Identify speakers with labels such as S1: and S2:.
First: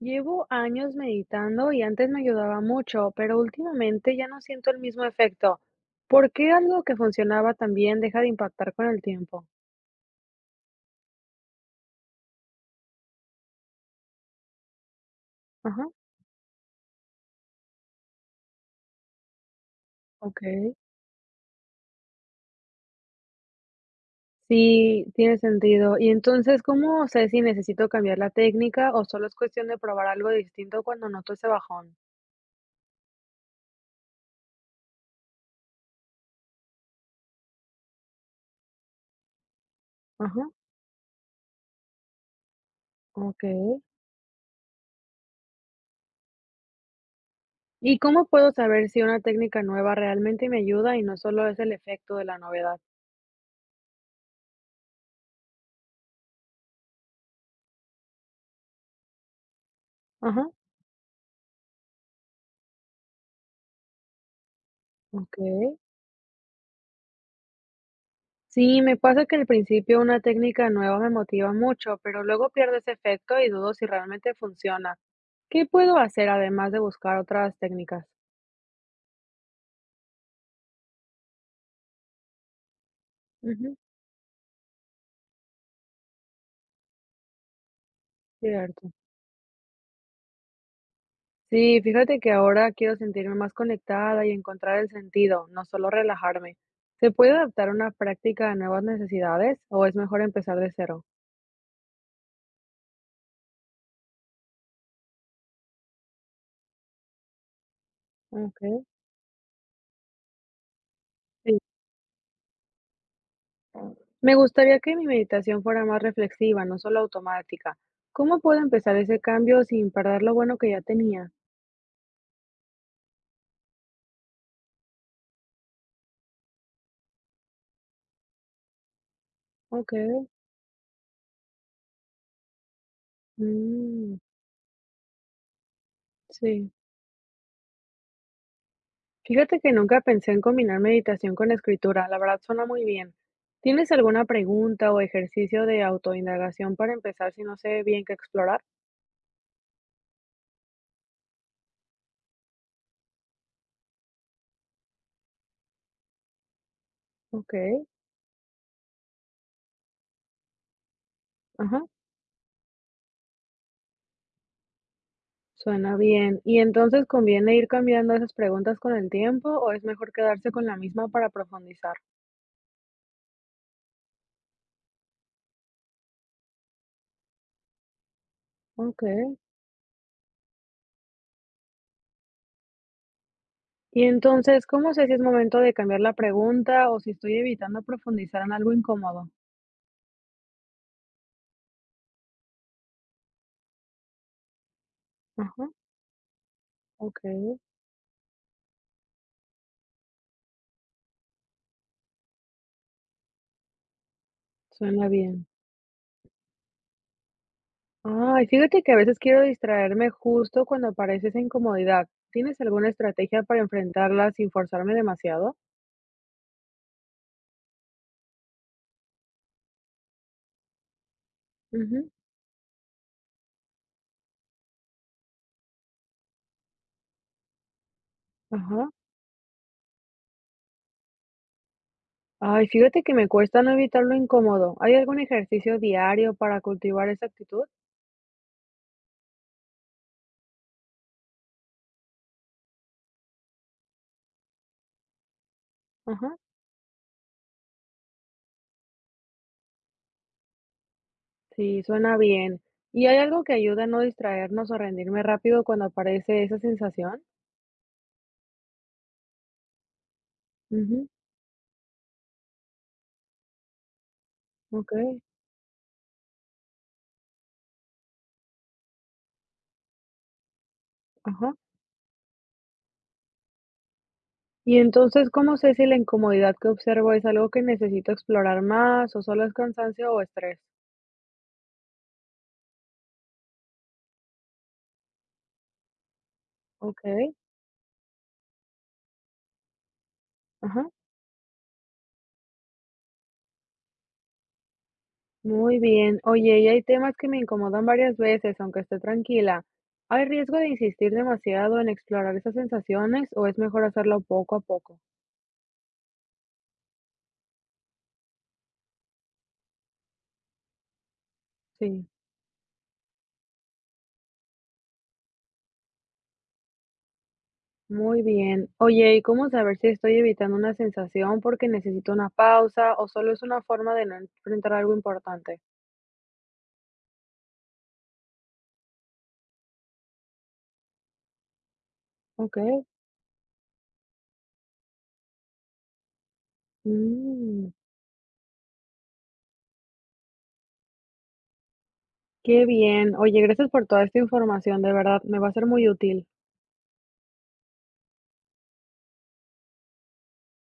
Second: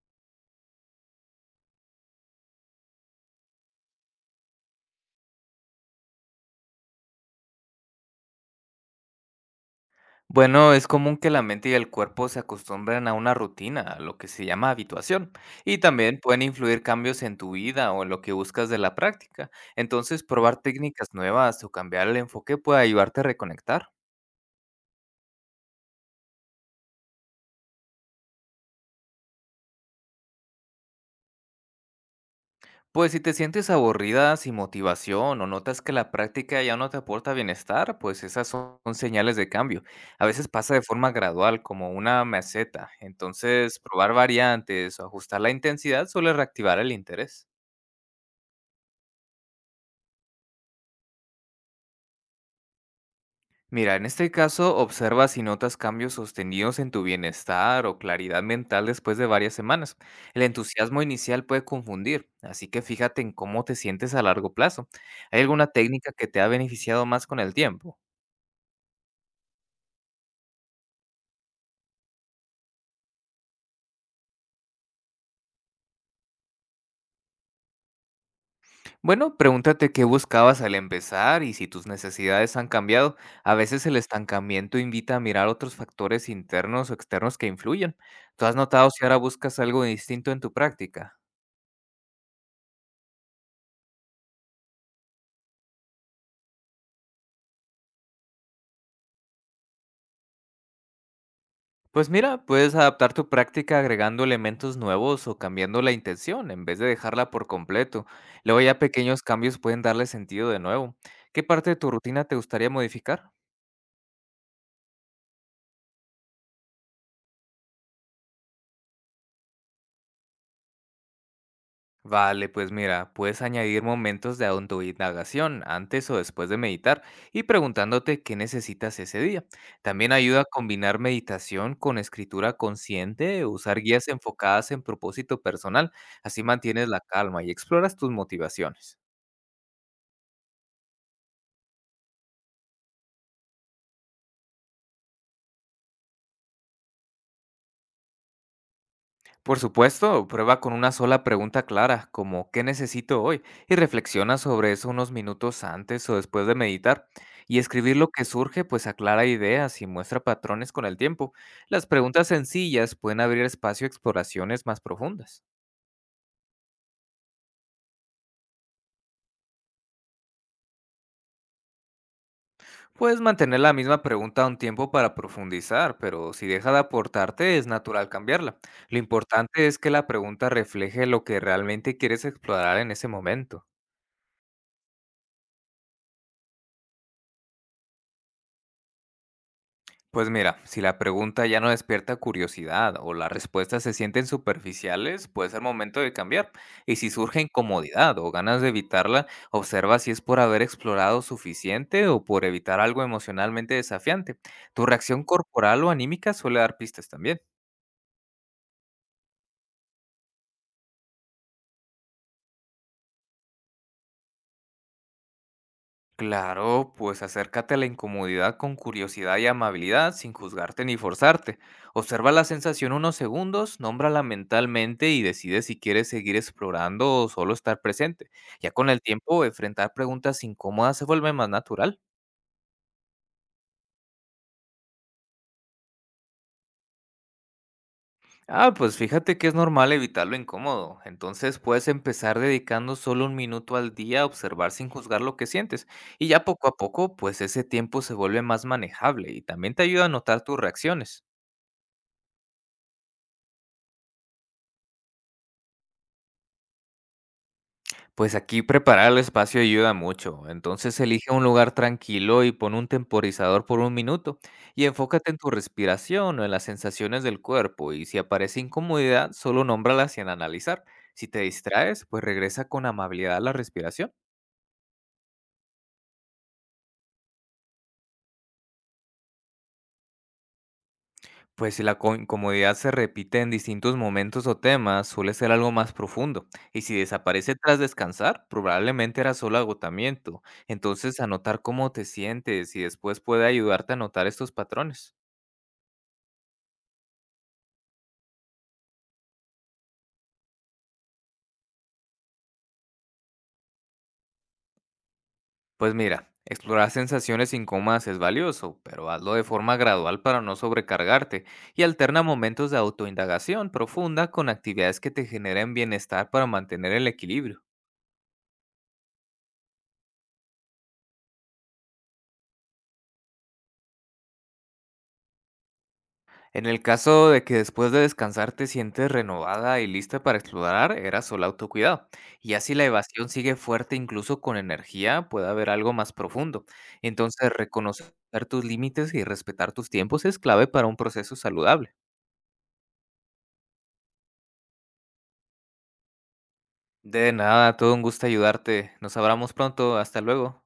S1: Llevo años meditando y antes me ayudaba mucho, pero últimamente ya no siento el mismo efecto. ¿Por qué algo que funcionaba tan bien deja de impactar con el tiempo?
S2: Bueno, es común que la mente y el cuerpo se acostumbren a una rutina, a lo que se llama habituación, y
S1: Ajá,
S2: también pueden influir cambios en tu vida o en lo que buscas de la práctica. Entonces,
S1: ok.
S2: probar técnicas nuevas o cambiar el enfoque puede ayudarte a reconectar.
S1: Sí, tiene sentido. Y entonces, ¿cómo sé si necesito cambiar la técnica o solo es cuestión de probar algo distinto cuando noto ese bajón?
S2: Pues si te sientes aburrida, sin motivación o notas que la práctica ya no te aporta bienestar, pues esas son señales de cambio. A
S1: Ajá,
S2: veces pasa de forma gradual, como una meseta. Entonces,
S1: ok.
S2: probar variantes o ajustar la intensidad suele reactivar el interés.
S1: ¿Y cómo puedo saber si una técnica nueva realmente me ayuda y no solo es el efecto de la novedad?
S2: Mira, en este caso observa si notas cambios sostenidos en tu bienestar o claridad mental después de varias semanas. El
S1: Ajá,
S2: entusiasmo inicial puede confundir, así que fíjate en cómo te sientes a largo plazo.
S1: ok.
S2: ¿Hay alguna técnica que te ha beneficiado más con el tiempo?
S1: Sí, me pasa que al principio una técnica nueva me motiva mucho, pero luego pierde ese efecto y dudo si realmente funciona. ¿Qué puedo hacer además de buscar otras técnicas?
S2: Bueno, pregúntate qué buscabas al empezar y si tus necesidades han cambiado. A
S1: Ujú,
S2: veces el estancamiento invita a mirar otros factores internos o externos que influyen. ¿Tú has notado
S1: cierto.
S2: si ahora buscas algo distinto en tu práctica?
S1: Sí, fíjate que ahora quiero sentirme más conectada y encontrar el sentido, no solo relajarme. ¿Se puede adaptar una práctica a nuevas necesidades o es mejor empezar de cero?
S2: Pues mira, puedes adaptar tu práctica agregando elementos nuevos o cambiando la intención en vez de dejarla por completo. Luego ya
S1: Okay.
S2: pequeños cambios pueden darle sentido de nuevo. ¿Qué
S1: Sí.
S2: parte de tu rutina te gustaría modificar?
S1: Me gustaría que mi meditación fuera más reflexiva, no solo automática. ¿Cómo puedo empezar ese cambio sin perder lo bueno que ya tenía?
S2: Vale, pues mira, puedes añadir momentos de autoindagación antes o después de meditar y preguntándote qué necesitas ese día.
S1: Ok.
S2: También ayuda a combinar meditación con escritura consciente, usar guías
S1: Mm,
S2: enfocadas en propósito personal, así
S1: sí.
S2: mantienes la calma y exploras tus motivaciones.
S1: Fíjate que nunca pensé en combinar meditación con escritura. La verdad suena muy bien. ¿Tienes alguna pregunta o ejercicio de autoindagación para empezar si no sé bien qué explorar?
S2: Por supuesto, prueba con una sola pregunta clara, como ¿qué necesito hoy? Y reflexiona sobre eso unos minutos antes o después de meditar.
S1: Ok,
S2: Y escribir lo que surge, pues aclara ideas y muestra patrones con el tiempo.
S1: ajá,
S2: Las preguntas sencillas pueden abrir espacio a exploraciones más profundas.
S1: suena bien. ¿Y entonces conviene ir cambiando esas preguntas con el tiempo o es mejor quedarse con la misma para profundizar?
S2: Puedes mantener la misma pregunta un tiempo para profundizar, pero si deja de aportarte, es natural cambiarla. Lo
S1: Ok.
S2: importante es que la pregunta refleje lo que realmente quieres explorar en ese momento.
S1: ¿Y entonces cómo sé si es momento de cambiar la pregunta o si estoy evitando profundizar en algo incómodo?
S2: Pues mira, si la pregunta ya no despierta curiosidad o las respuestas se sienten superficiales, puede ser
S1: Ajá,
S2: momento de cambiar. Y si surge
S1: ok,
S2: incomodidad o ganas de evitarla, observa si es por haber explorado suficiente o por evitar algo emocionalmente desafiante. Tu
S1: suena
S2: reacción
S1: bien.
S2: corporal o anímica suele dar pistas también.
S1: Ay, fíjate que a veces quiero distraerme justo cuando aparece esa incomodidad. ¿Tienes alguna estrategia para enfrentarla sin forzarme demasiado?
S2: Claro, pues acércate a la incomodidad con curiosidad y amabilidad sin juzgarte ni forzarte.
S1: Ujú,
S2: Observa la sensación unos segundos, nómbrala mentalmente y decide si quieres seguir explorando o solo estar presente. Ya
S1: ajá.
S2: con el tiempo, enfrentar preguntas incómodas se vuelve más natural.
S1: Ay, fíjate que me cuesta no evitar lo incómodo. ¿Hay algún ejercicio diario para cultivar esa actitud?
S2: Ah, pues fíjate que es normal evitar lo incómodo. Entonces puedes empezar dedicando solo un minuto al día a observar sin juzgar lo que sientes. Y
S1: Ajá.
S2: ya poco a poco, pues ese tiempo se vuelve más manejable y también te ayuda a notar tus reacciones.
S1: Sí, suena bien. ¿Y hay algo que ayuda a no distraernos o rendirme rápido cuando aparece esa sensación?
S2: Pues aquí preparar el espacio ayuda mucho. Entonces
S1: Ujú,
S2: elige un lugar tranquilo y pon un temporizador por un minuto y
S1: ok.
S2: enfócate en tu respiración o en las sensaciones del cuerpo y si aparece incomodidad, solo nómbrala sin analizar. Si te
S1: Ajá.
S2: distraes, pues regresa con amabilidad a la respiración.
S1: Y entonces, ¿cómo sé si la incomodidad que observo es algo que necesito explorar más o solo es cansancio o estrés?
S2: Pues si la incomodidad se repite en distintos momentos o temas, suele ser algo más profundo. Y si
S1: Ok.
S2: desaparece tras descansar, probablemente era solo agotamiento.
S1: Ajá,
S2: Entonces anotar cómo te sientes y después puede ayudarte a notar estos patrones.
S1: muy bien. Oye, y hay temas que me incomodan varias veces, aunque esté tranquila. ¿Hay riesgo de insistir demasiado en explorar esas sensaciones o es mejor hacerlo poco a poco?
S2: Pues mira, explorar sensaciones incómodas es valioso, pero hazlo de forma gradual para no sobrecargarte y
S1: Sí,
S2: alterna momentos de autoindagación profunda con actividades que te generen bienestar para mantener el equilibrio.
S1: muy bien. Oye, ¿y cómo saber si estoy evitando una sensación porque necesito una pausa o solo es una forma de no enfrentar algo importante?
S2: En el caso de que después de descansar te sientes renovada y lista para explorar, era solo autocuidado. Y
S1: Ok,
S2: así la evasión sigue fuerte incluso con energía, puede haber algo más profundo. Entonces,
S1: mm,
S2: reconocer tus límites y respetar tus tiempos es clave para un proceso saludable.
S1: qué bien. Oye, gracias por toda esta información, de verdad, me va a ser muy útil.
S2: De nada, todo un gusto ayudarte. Nos hablamos pronto. Hasta luego.